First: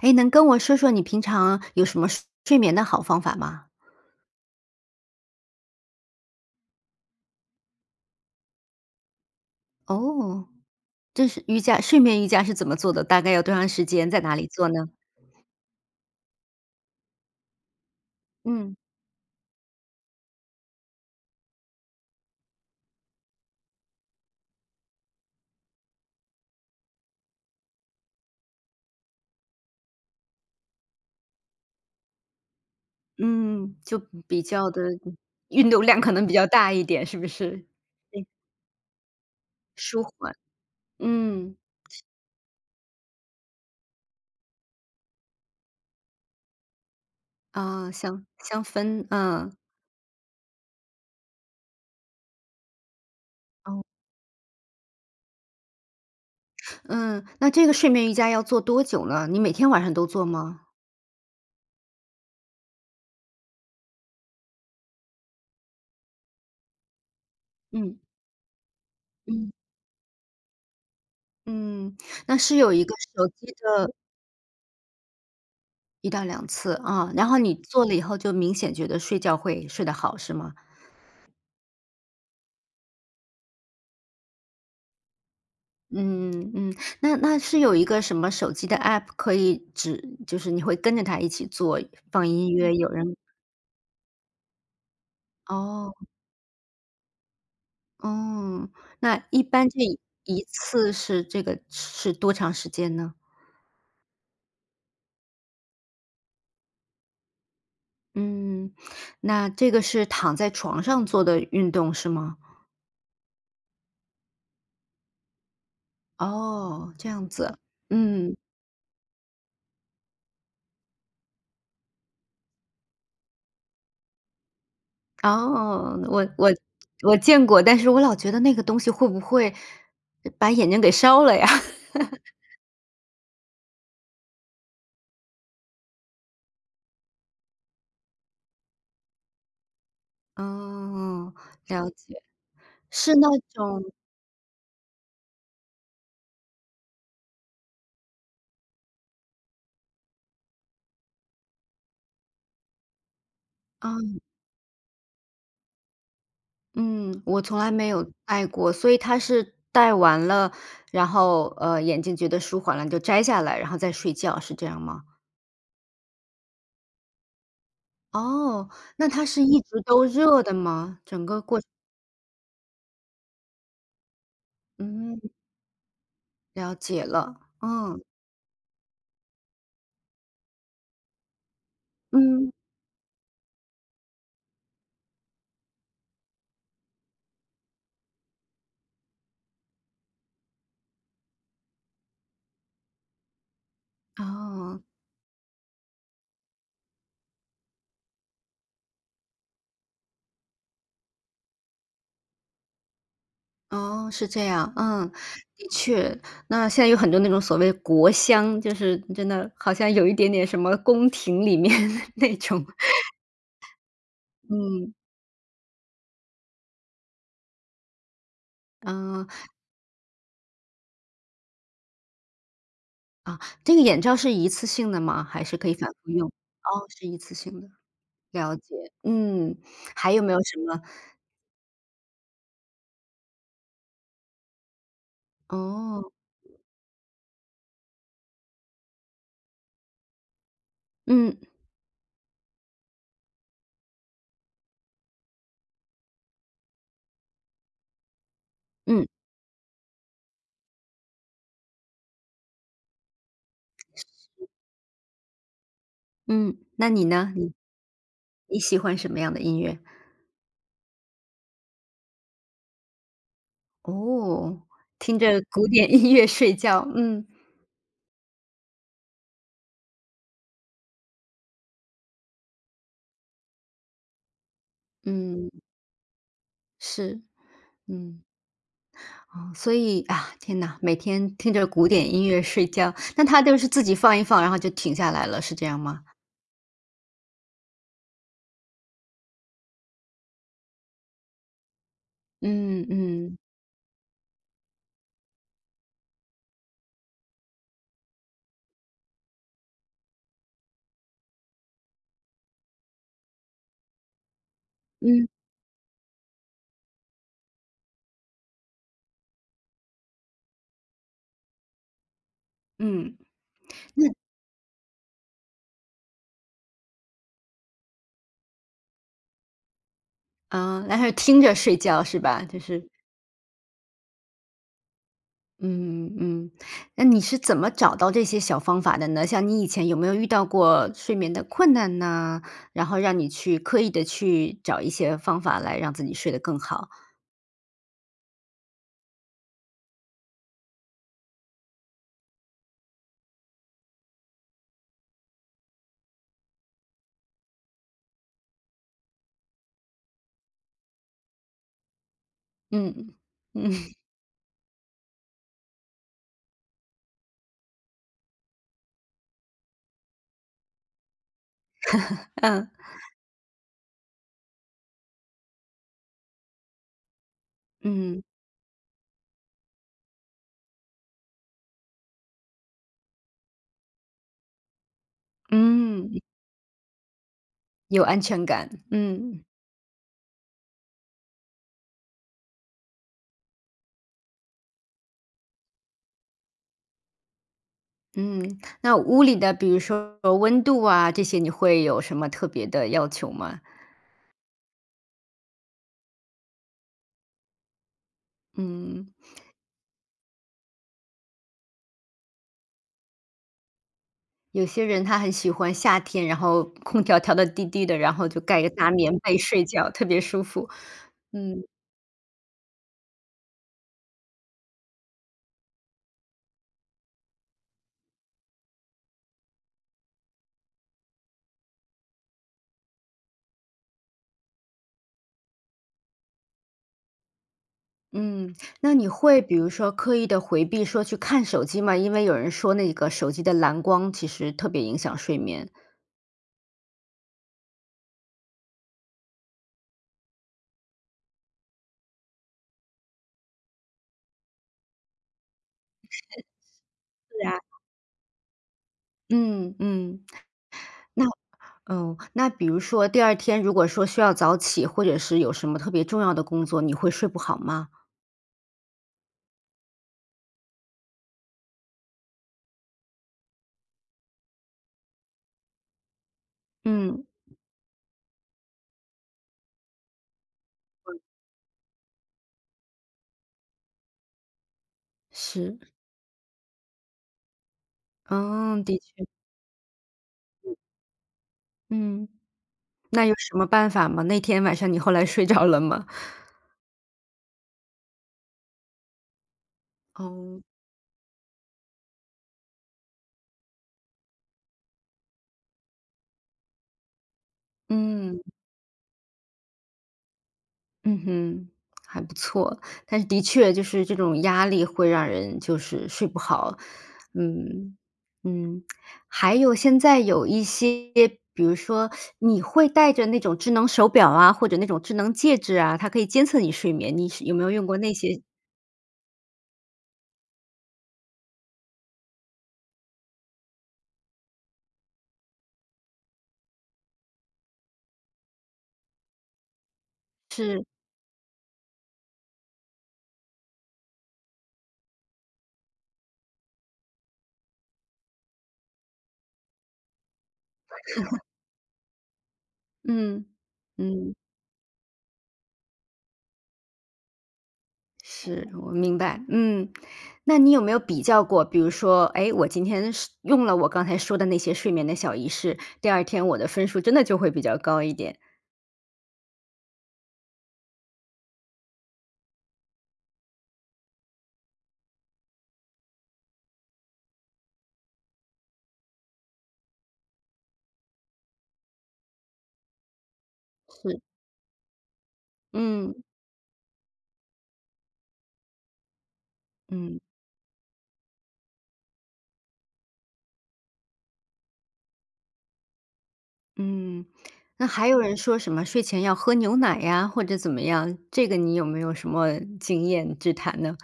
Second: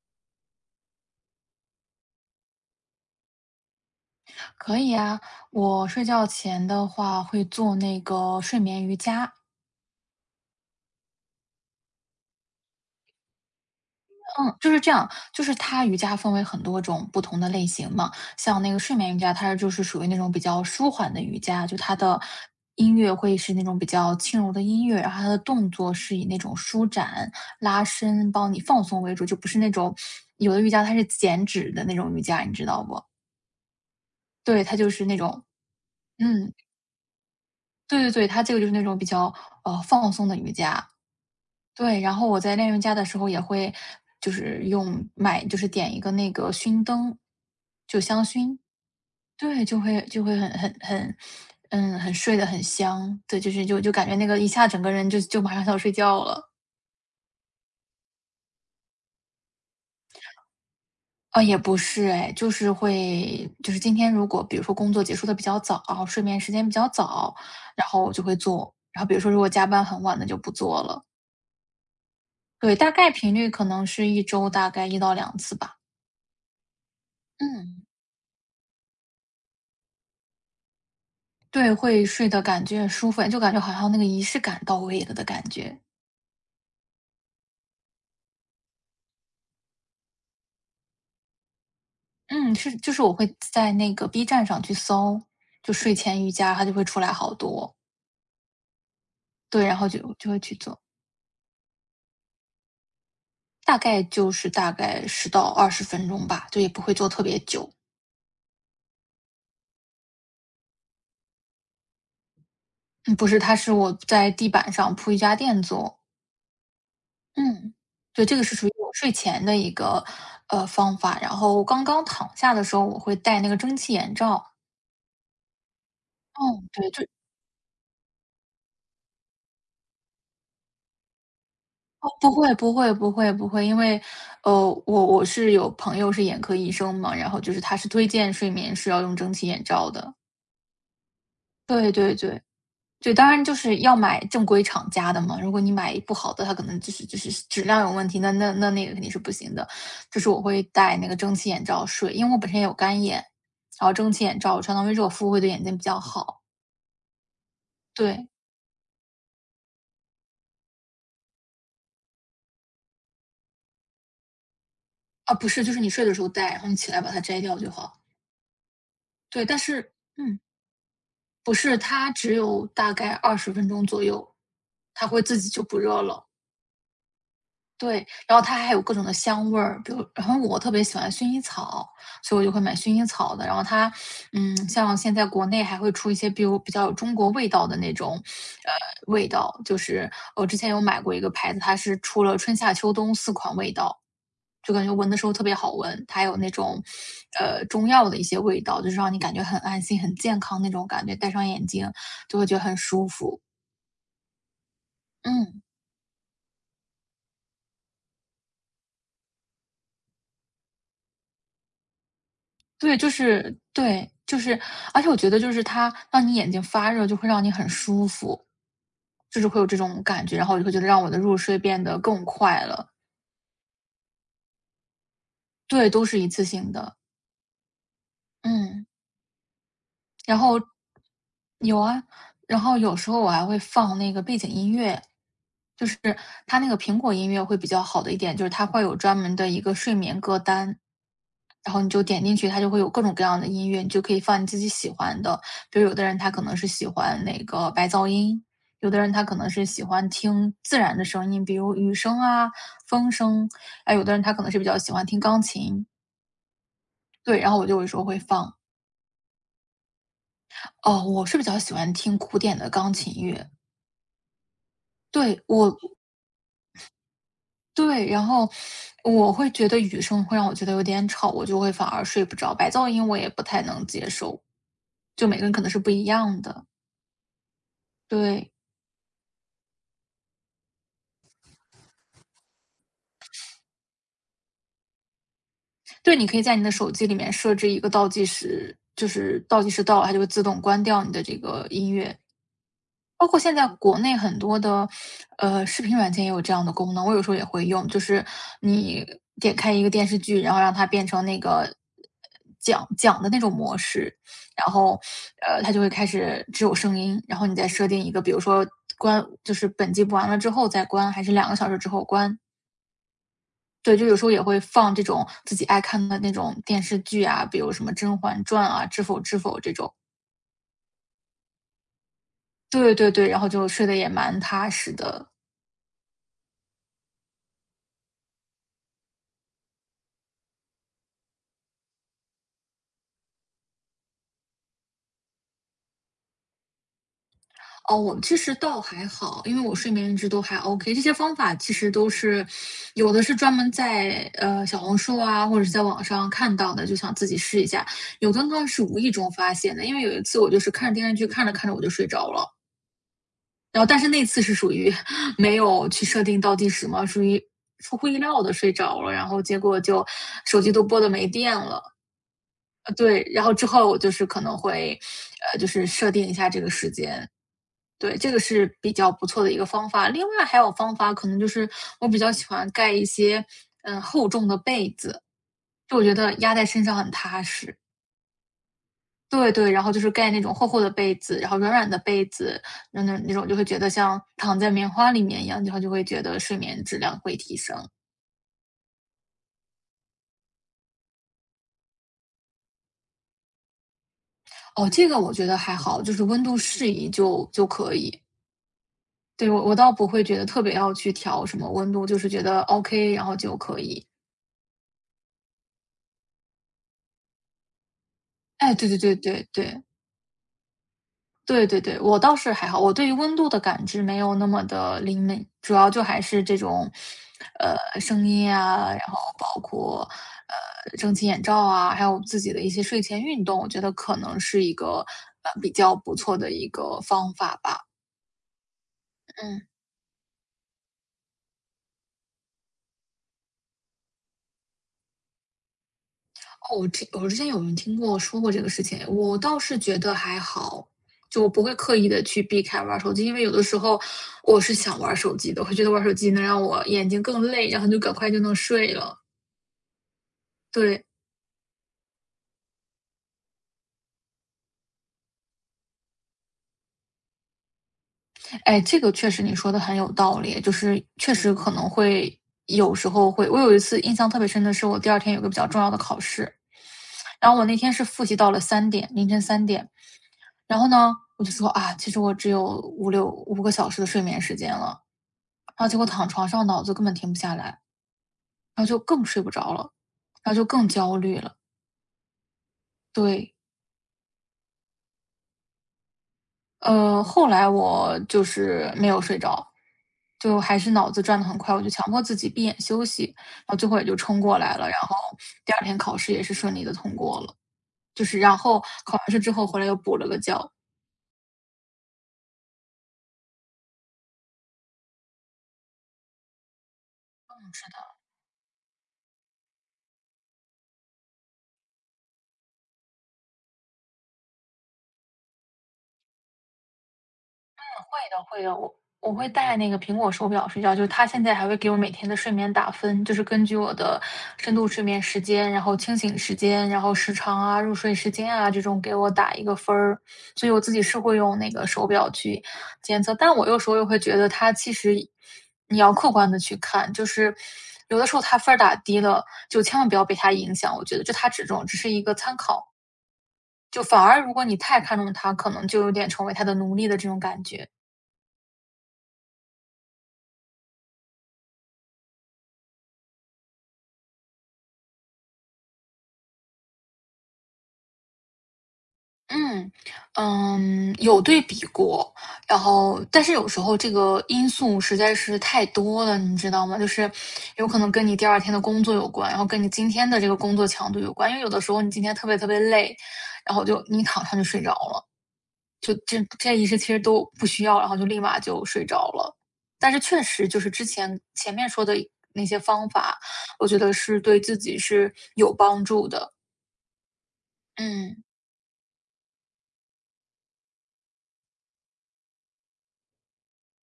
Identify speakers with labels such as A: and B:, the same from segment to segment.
A: 哎，能跟我说说你平常有什么睡眠的好方法吗？
B: 可以啊，我睡觉前的话会做那个睡眠瑜伽，
A: 哦，这是瑜伽睡眠瑜伽是怎么做的？大概要多长时间？在哪里
B: 嗯，
A: 做
B: 就是
A: 呢？
B: 这样，就是它瑜伽分为很多种不同的类型嘛。像那
A: 嗯。
B: 个睡眠瑜伽，它就是属于那种比较舒缓的瑜伽，就它的音乐会是那种比较轻柔的音乐，然后它的动作是以那种舒展、拉伸、帮你放松为主，就不是那种有的瑜伽它是减脂的那种瑜伽，你知道不？
A: 嗯，就比
B: 对，
A: 较
B: 它
A: 的
B: 就是那种。
A: 运动量可能比较
B: 嗯，
A: 大一点，是不是？
B: 对对
A: 对，
B: 对，它这个就是那种比较
A: 舒
B: 放松
A: 缓，
B: 的瑜伽。
A: 嗯。
B: 对，然后我在练瑜伽的时候也会就是用买就是点一个那个熏灯，
A: 啊，
B: 就香
A: 香
B: 薰。
A: 香氛，嗯。
B: 对，就会很很睡得很香。对，就是就
A: 哦。
B: 就感觉那个一下整个人就马上想睡觉了。
A: 嗯，那这个睡眠瑜伽要做多久呢？你每天晚上都做吗？
B: 啊，也不是哎，就是会就是今天如果比如说工作结束的比较早，睡眠时间比较早，然
A: 嗯。
B: 后我就会做，然后比如说如果
A: 嗯。
B: 加班很晚的就不做了。
A: 嗯，那是有
B: 对，
A: 一
B: 大
A: 个
B: 概
A: 手
B: 频
A: 机
B: 率可能
A: 的
B: 是一周大概一到两次吧。
A: 一到两次，啊，然后你
B: 嗯。
A: 做了以后就明显觉得睡觉会睡得好，是吗？
B: 对，会睡的感觉舒服，就感觉好像那个仪式感到位了的感觉。
A: 嗯嗯，那那是有一个什么手机的 App 可以指就是你会跟着它一起做，放音
B: 嗯，
A: 乐，
B: 是
A: 有
B: 就是我
A: 人。
B: 会在那个 B 站上去搜，就
A: 哦。
B: 睡前瑜伽，它就会出来好多。
A: 哦，那一
B: 对，
A: 般
B: 然
A: 这
B: 后就会
A: 一
B: 去做。
A: 次是这个是多长时间呢？
B: 大概就是大概10到20分钟吧，就也不会做特别久。
A: 嗯，那这个是躺在床上做的运动是吗？
B: 嗯，不是，它是我在地板上铺瑜伽垫做。
A: 哦，这样子，
B: 嗯，对，
A: 嗯。
B: 这个是属于我睡前的一个，方法。然后刚刚躺下的时候，我会戴那个蒸汽眼罩。
A: 哦，我我
B: 嗯，对，就
A: 我见过，但是我老觉得那个东西会不会把眼睛给烧了呀？
B: 哦，不会不会不会不会，因为，呃，我是有朋友是眼科医生嘛，然后就是他是推荐睡眠是要用蒸汽眼罩的。
A: 哦，了
B: 对对
A: 解，
B: 对。对，
A: 是那
B: 当然就是
A: 种
B: 要买正规厂家的嘛，如果你买不好的，它可能就是质量有问题，那个肯定是不行的。就是我会戴那个蒸汽眼罩睡，因为我本身也有干眼，然后
A: 啊，
B: 蒸汽眼罩我相当于热敷会对眼睛比较好。
A: 嗯，我从来没有
B: 对，
A: 戴过，所以它是戴完了，然后眼睛觉得舒缓了，你就摘下来，然后再睡觉，是这样吗？
B: 啊，不是，就是你睡的时候戴，然后你起来把它摘掉就好。
A: 哦，那它是
B: 对，但
A: 一直
B: 是
A: 都
B: 嗯。
A: 热的吗？整个
B: 不
A: 过，
B: 是，它只有大概二十分钟左右，它会
A: 嗯，
B: 自己就不热了。
A: 了解了，嗯
B: 对，然后它还有各种的香味儿，比如然后我特别喜欢薰衣草，所以我就
A: 嗯。
B: 会买薰衣草的。然后它，像现在国内还会出一些比如比较有中国味道的那种，呃，味道，就是我之前有买过一个牌子，它是出了春夏秋冬四款味道。就
A: 哦。
B: 感觉闻的时候特别好闻，它有那种，中药的一些味道，就是让你感觉很安心、很健康那种感觉，戴上眼镜就会觉得很舒服。
A: 哦，是这样，嗯，
B: 嗯，
A: 的确。那现在有很多那种所谓国香，就是真的好像有一点点什么宫廷里面 那种，
B: 对，就是对，就是
A: 嗯，
B: 而且我觉得就是它让你眼睛发热，就会让你很舒服。
A: 嗯。
B: 就是会有这种感觉，然后我就会觉得让我的入睡变得更快了。
A: 啊，这个眼罩是一次性的吗？还是可以
B: 对，
A: 反
B: 都
A: 复
B: 是一
A: 用？
B: 次性
A: 哦，
B: 的。
A: 是一次性的，了解，
B: 嗯。
A: 嗯。还有没
B: 然
A: 有
B: 后
A: 什么？
B: 有啊，然后有时候我还会放那个背景音乐，就是
A: 哦。
B: 它那个苹果音乐会比较好的一点，就是它会有专门的一个睡眠歌单，
A: 嗯
B: 然后你就点进去，它就会有各种各样的音乐，你就可以放你自己喜欢的。比如有的人他可能是喜欢那个白噪音，有的
A: 嗯
B: 人他可能是喜欢听自然的声音，比如雨声啊、风声。哎，有的人他可能是比较喜欢听钢琴。
A: 嗯，那你呢？
B: 对，然
A: 你
B: 后我就有时候会放。
A: 你喜欢什么样的音乐？
B: 哦，我是比较喜欢听古典的钢琴乐。
A: 哦，听
B: 对，
A: 着古
B: 我
A: 典音乐睡觉，嗯
B: 对，然后我会觉得雨声会让我觉得有点吵，我就会反而睡不着。白噪音我也不太能接受，就每个
A: 嗯，
B: 人可能是不一样的。
A: 是，嗯。
B: 对，
A: 哦所以啊，天呐，每天听着古典音乐睡觉，那他就是自己放一放，然后就停下来了，是这样吗？
B: 对，你可以在你的手机里面设置一个倒计时，就是倒计时到了，它就会自动关掉你的这个音乐。
A: 嗯
B: 包括
A: 嗯。
B: 现在国内很多的，视频软件也有这样的功能，我有时候也会用。就是你点开一个电视剧，然后让它变成那个讲讲的那种模式，然后，
A: 嗯
B: 它就会开始只有声音，然后你再设定一个，比如说关就是本季播完了之后再关，还是两个小时之后关。
A: 嗯。
B: 对，就有时候也会放这种自己爱看的那种电视剧啊，比如什么《甄嬛传》啊、《知否知否》这种。
A: 啊，然后听着睡觉是吧？就是，
B: 对对对，然后就睡得也蛮踏实的。
A: 嗯嗯，那你是怎么找到这些小方法的呢？像你以前有没有遇到过睡眠的困难呢？然后让你去刻意的去找一些方法来让自己睡得更好？
B: 哦，我其实倒还好，因为我睡眠一直都还 OK。这些方法其实都是有的是专门在，小红书啊，或者是在网上看到的，就想自己试一下。有的呢是无意中发现的，因为有一次我就是看着电视剧，看着看着我就睡着了。
A: 嗯嗯
B: 然后 但是那次是属于 没有去设定倒计时嘛，属于出乎意料的睡着了，然后结果就手机都播的没电了。
A: 嗯
B: 对，然后之后我就是可能会，就是设定一下这个时间。对，
A: 嗯
B: 这个是比较不错的一个方法。另外还有方法，可能就是我比较喜欢盖一些，厚重的被子，就我
A: 嗯，
B: 觉得压在身上很踏实。
A: 有安全感，嗯。
B: 对对，然后就是盖那种厚厚的被子，然后软软的被子，那种就会觉得像躺在棉花里面一样，然后就会觉得睡眠质量会提升。
A: 嗯，那屋里的比如说温度啊，这些你会有什么特别的要求吗？
B: 哦，这个我觉得还好，就是温度适宜就可以。
A: 嗯。
B: 对，我倒不会觉得特别要去调什么温度，就是觉得 OK,然后就可以。
A: 有些人他很喜欢夏天，然后空调调的低低的，然后就盖个
B: 哎，对
A: 大
B: 对对
A: 棉被
B: 对
A: 睡
B: 对。
A: 觉，特别舒服。嗯
B: 对对对，我倒是还好，我对于温度的感知没有那么的灵敏，主要就还是这种，声音啊，然后包括，蒸汽眼罩啊，还有自己的一些睡前运动，我觉得可能是一个，比较不错的一个方法吧。
A: 嗯，那你会比
B: 嗯，
A: 如说刻意的回避说去看手机吗？因为有人说那个手机的蓝光其实特别影响睡眠。
B: 哦，我听我之前有人听过说过这个事情，我倒是觉得还好，就我不会刻意的去避开玩手机，因为有的时候我是想玩手机的，我会觉得玩手机能让我眼睛更
A: 是啊。
B: 累，然后就赶快就能睡了。
A: 嗯嗯，
B: 对，
A: 那哦，那比如说第二天如果说需要早起，或者是有什么特别重要的工作，你会睡不好吗？
B: 哎，这个确实你说的很有道理，就是确实可能会有时候会我有一次印象特别深的是，我第二天有个比较重要的考试，
A: 嗯，
B: 然后我那天是复习到了三点，凌晨三点。然后呢，我就说："啊，其实我只有五六五个小时的睡眠时间了。"
A: 是，
B: 然后结果躺床上脑子根本停不下来，
A: 嗯，
B: 然后
A: 的
B: 就更
A: 确，
B: 睡不着了，然后就更焦虑了。
A: 嗯，那有
B: 对。
A: 什么办法吗？那天晚上你后来睡着了吗？
B: 后来我就是没有睡着，就
A: 哦。
B: 还是脑子转得很快，我就强迫自己闭眼休息，然后最后也就冲过来了。然后第二天考试也是顺利的通过了，就是
A: 嗯。
B: 然后考完试之后回来又补了个觉。
A: 嗯哼，还不错，但是的确就是这种压力会让人就是睡不好，
B: 嗯，是
A: 嗯。
B: 的。
A: 嗯，还有现在有一些，比如说你会带着那种智能手表啊，或者那种智能戒指啊，它可以监测你睡眠，你是有没有用过那
B: 会的
A: 些？
B: 会的，我会带那个苹果手表睡觉，就是它现在还会给我每天的睡眠打分，就是根据我的深度睡眠时间，然后清醒时间，然后时长啊、入睡时间啊这种给我打一个分儿。所以我
A: 是，
B: 自己是会用那个手表去监测，但我有时候又会觉得它其实你要客观的去看，就是有的时候它分儿打低了，就千万不要被它影响，我觉得就它只是一个参考，
A: 嗯，
B: 就反
A: 嗯。
B: 而如果你太看重它，可能就有点成为它的奴隶的这种感觉。
A: 是，我明白，嗯。那你有没有比较过，比如说，哎，我今天是用了我刚才说的那些睡眠的小仪式，第二天我的分数真的就会比较高一点。
B: 嗯，有对比过，然后但是有时候这个因素实在是太多了，你知道吗？就是有可能跟你第二天的工作有关，然后跟你今天的这个工作强度有关，因为有的时候你今天特别特别累，然后就
A: 是。
B: 你躺上就睡着了，就
A: 嗯。
B: 这一切其实都不需要，然后就立马就睡着了。但是
A: 嗯。
B: 确实就是前面说的那些方法，我觉得是对自己是有帮助的。
A: 嗯。那还有人
B: 嗯。
A: 说什么睡前要喝牛奶呀，或者怎么样，这个你有没有什么经验之谈呢？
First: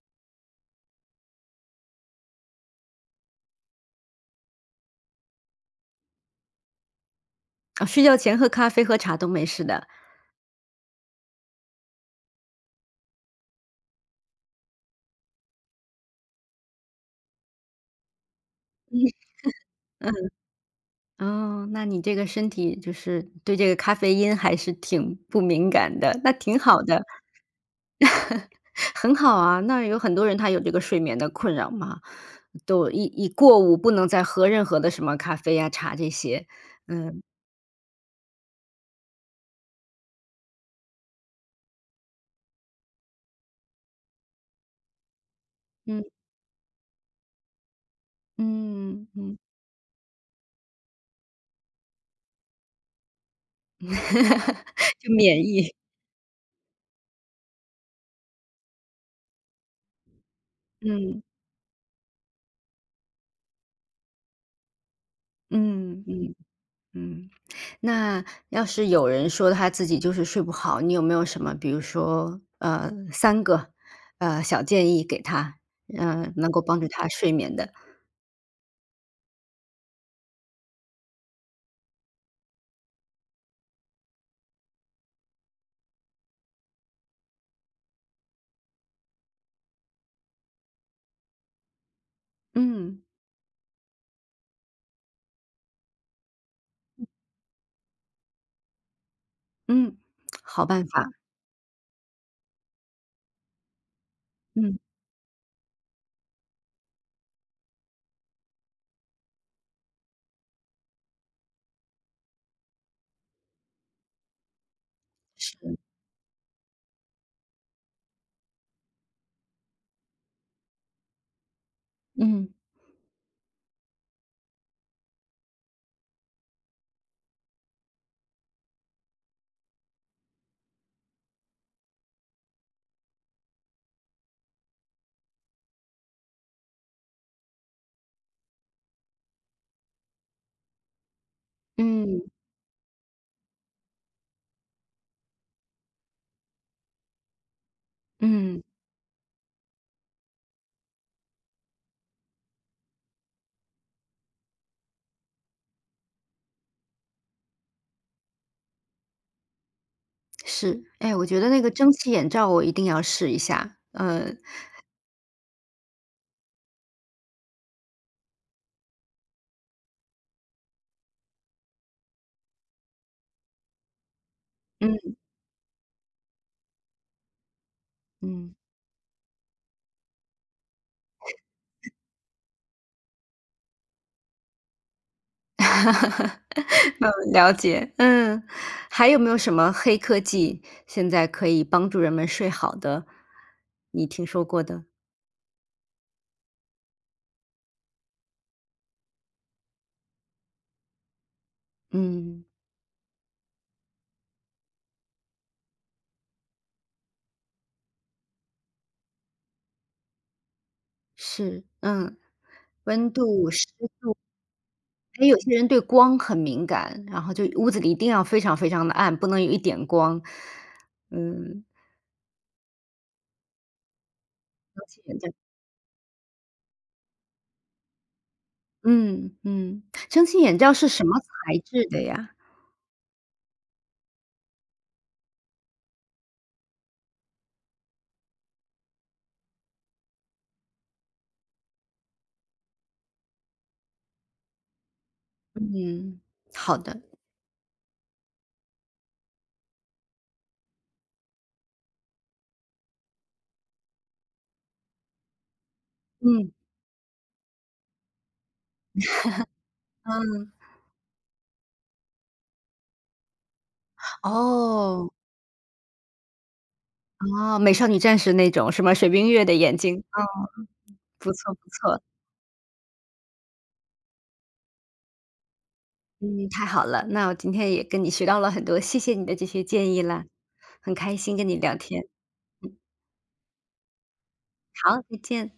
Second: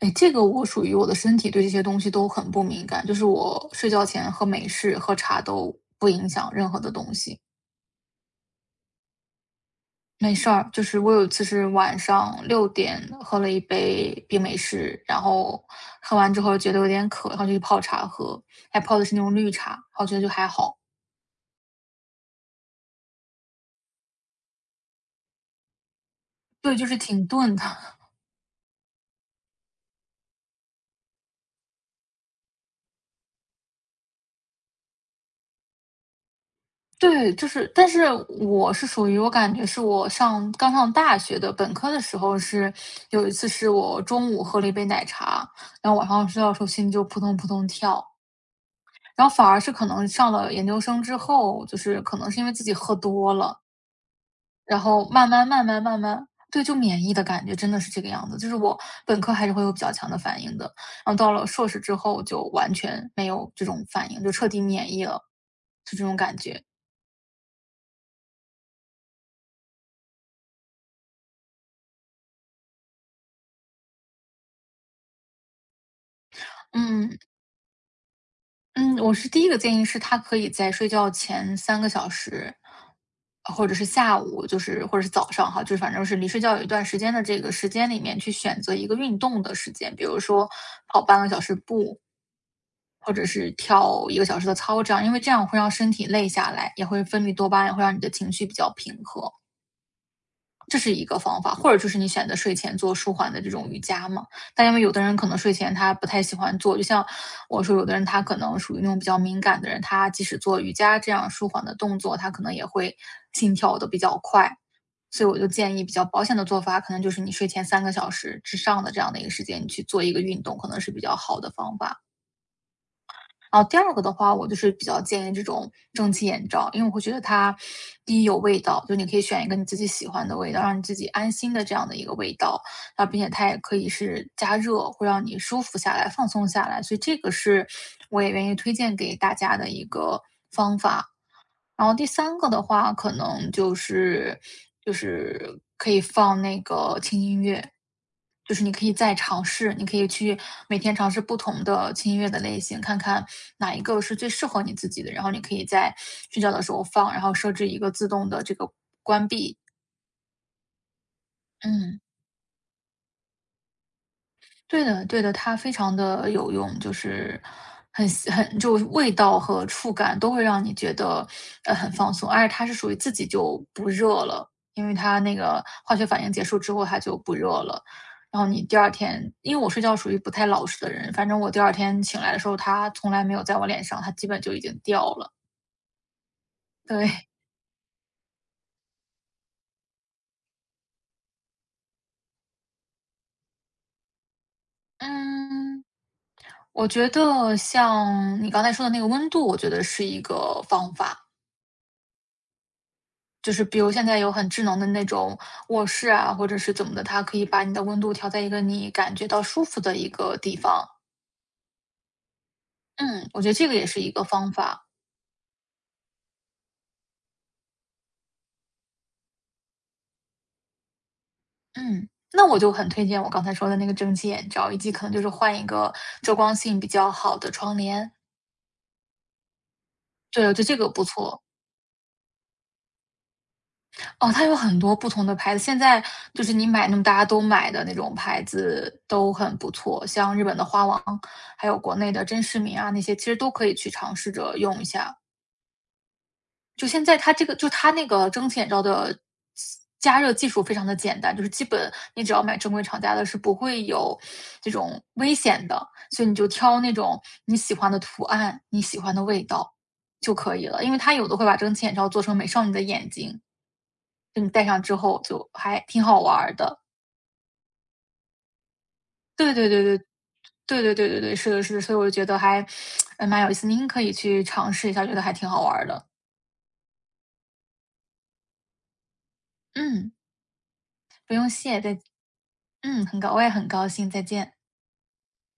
B: 哎，这个我属于我的身体对这些东西都很不敏感，就是我睡觉前喝美式、喝茶都不影响任何的东西，
A: 啊，睡觉前喝咖啡、喝茶都没事的。
B: 没事儿。就是我有一次是晚上6点喝了一杯冰美式，然后喝完之后觉得有点渴，然后就去泡茶喝，还泡的是那种绿茶，我觉得就还好。
A: 哦，那你这个身体就是对这个咖啡因还是挺不敏感的，那挺
B: 对，
A: 好
B: 就是
A: 的。
B: 挺钝的。
A: 很好啊，那有很多人他有这个睡眠的困扰嘛，都过午不能再喝任何的什么咖啡呀、茶这些。
B: 对，就是，但是我是属于我感觉是刚上大学的本科的时候是，有一次是我中午喝了一杯奶茶，然后
A: 嗯
B: 晚上睡觉的时候心就扑通扑通跳，
A: 嗯
B: 然后
A: 嗯，
B: 反而是可能上了研究生之后，就是可能是因为自己喝多了，然 后
A: 就
B: 慢
A: 免
B: 慢慢
A: 疫。
B: 慢慢慢，对，就免疫的感觉真的是这个样子，就是我本科还是会有比较强的反应的，然后
A: 嗯
B: 到了硕士之后就完全没有这种反应，就彻底免疫了，就这
A: 嗯
B: 种
A: 嗯
B: 感觉，
A: 嗯。那要是有人说他自己就是睡不好，你有没有什么，比如说三个小建议给他，能够帮助他
B: 嗯。
A: 睡眠的？
B: 嗯，我是第一个建议是他可以在睡觉前三个小时，或者是下午，就是或者是早上哈，就是反正是离睡觉有一段时间的这个时间里面去选择一个运动的时间，比如说跑半个小时步，
A: 嗯
B: 或者是跳1个小时的操这样，因为这样会让身体累下来，也会分泌多巴胺，会让你的情绪比较平和。
A: 嗯，好
B: 这
A: 办
B: 是一
A: 法。
B: 个方法，或者就是你选择睡前做舒缓的这种瑜伽嘛。但因
A: 嗯，
B: 为有的人可能睡前他不太喜欢做，就像我说有的人他可能属于那种比较敏感的人，他即使做瑜伽这样舒缓的动作，他可能也会心跳的比较快。所以我就
A: 是，
B: 建议比较保险的做法，可能就是你睡前三个小时之上的这样的一个时间，你去做一个运动，可能是比较好的方法。
A: 嗯
B: 然后第二个的话，我就是比较建议这种蒸汽眼罩，因为我会觉得它第一有味道，就你可以选一个你自己喜欢的味道，让你自己安心的这样的一个味道，然后并且它也可以是加热，会让你舒服下来、放松下来，所以这个是我也愿意推荐给大家的一个方法。然后第
A: 嗯
B: 三个的话，可能就是可以放那个轻音乐，就是
A: 嗯。
B: 你可以再尝试，你可以去每天尝试不同的轻音乐的类型，看看哪一个是最适合你自己的，然后你可以在睡觉的时候放，然后设置一个自动的这个关闭。
A: 是，哎，我觉得那个蒸
B: 嗯。
A: 汽眼罩我一定要试一下。
B: 对的，对的，它非常的有用，就是很吸很就味道和触感都会让你觉得，很放松，而且它是属于自己就不热了，因为
A: 嗯
B: 它那个化学反应结束之后它就不热了。然后
A: 嗯，
B: 你第二天因为我睡觉属于不太老实的人，反正我第二天醒来的时候，它从来没有在我脸上，它基本就已经掉了，对。
A: 嗯，了解，嗯。还有没有什么黑科技现在可以帮助人们睡好的，你听说过的？
B: 嗯，我觉得像你刚才说的那个温度，我觉得是一个方法。
A: 嗯，
B: 就是比如现在有很智能的那种卧室啊，或者是怎么的，它可以把你的温度调在一个你感觉到舒服的一个地方。
A: 是，嗯，温
B: 嗯，我觉
A: 度、
B: 得这
A: 湿
B: 个也是一
A: 度。
B: 个方法。
A: 还有些人对光很敏感，然后就屋子里一定要非常非常的暗，不能有一点光。嗯，
B: 嗯，那我就很推荐我刚才说的那个蒸汽眼罩，以
A: 蒸
B: 及
A: 汽
B: 可能
A: 眼
B: 就是
A: 罩，
B: 换一个遮光性比较好的窗帘。
A: 嗯嗯，蒸汽
B: 对，我觉
A: 眼
B: 得
A: 罩
B: 这个
A: 是
B: 不
A: 什么
B: 错。
A: 材质的呀？
B: 哦，它有很多不同的牌子，现在就是你买那么大家都买的那种牌子都很不错，像日本的花王，还有国内的真视明啊那些，其实都可以去尝试着用一下。
A: 嗯，好
B: 就
A: 的，
B: 现在它这个就它那个蒸汽眼罩的加热技术非常的简单，就是基本你只要买正规厂家的，是不会有这种危险的，所以你就
A: 嗯，
B: 挑那种你喜欢的图案、你喜欢的味道就
A: 嗯。
B: 可以了。因为它有的会把蒸汽眼罩做成美少女的眼睛，就你戴上之
A: 哦。
B: 后就还挺好玩的。
A: 哦，美少女战士那种什么水冰月
B: 对
A: 的
B: 对
A: 眼
B: 对
A: 睛，
B: 对，
A: 嗯，
B: 对对对对
A: 不
B: 对，是
A: 错不
B: 的，是的，所以
A: 错，
B: 我就觉得还，蛮有意思，您可以去尝试一下，觉得还挺好玩的。
A: 嗯，太好了，那我今天也跟你学到了很多，谢谢你的这些建议
B: 嗯，
A: 啦，很开
B: 不
A: 心
B: 用
A: 跟你聊
B: 谢，再
A: 天，
B: 嗯，很高，我也很高兴，再见。
A: 好，再见。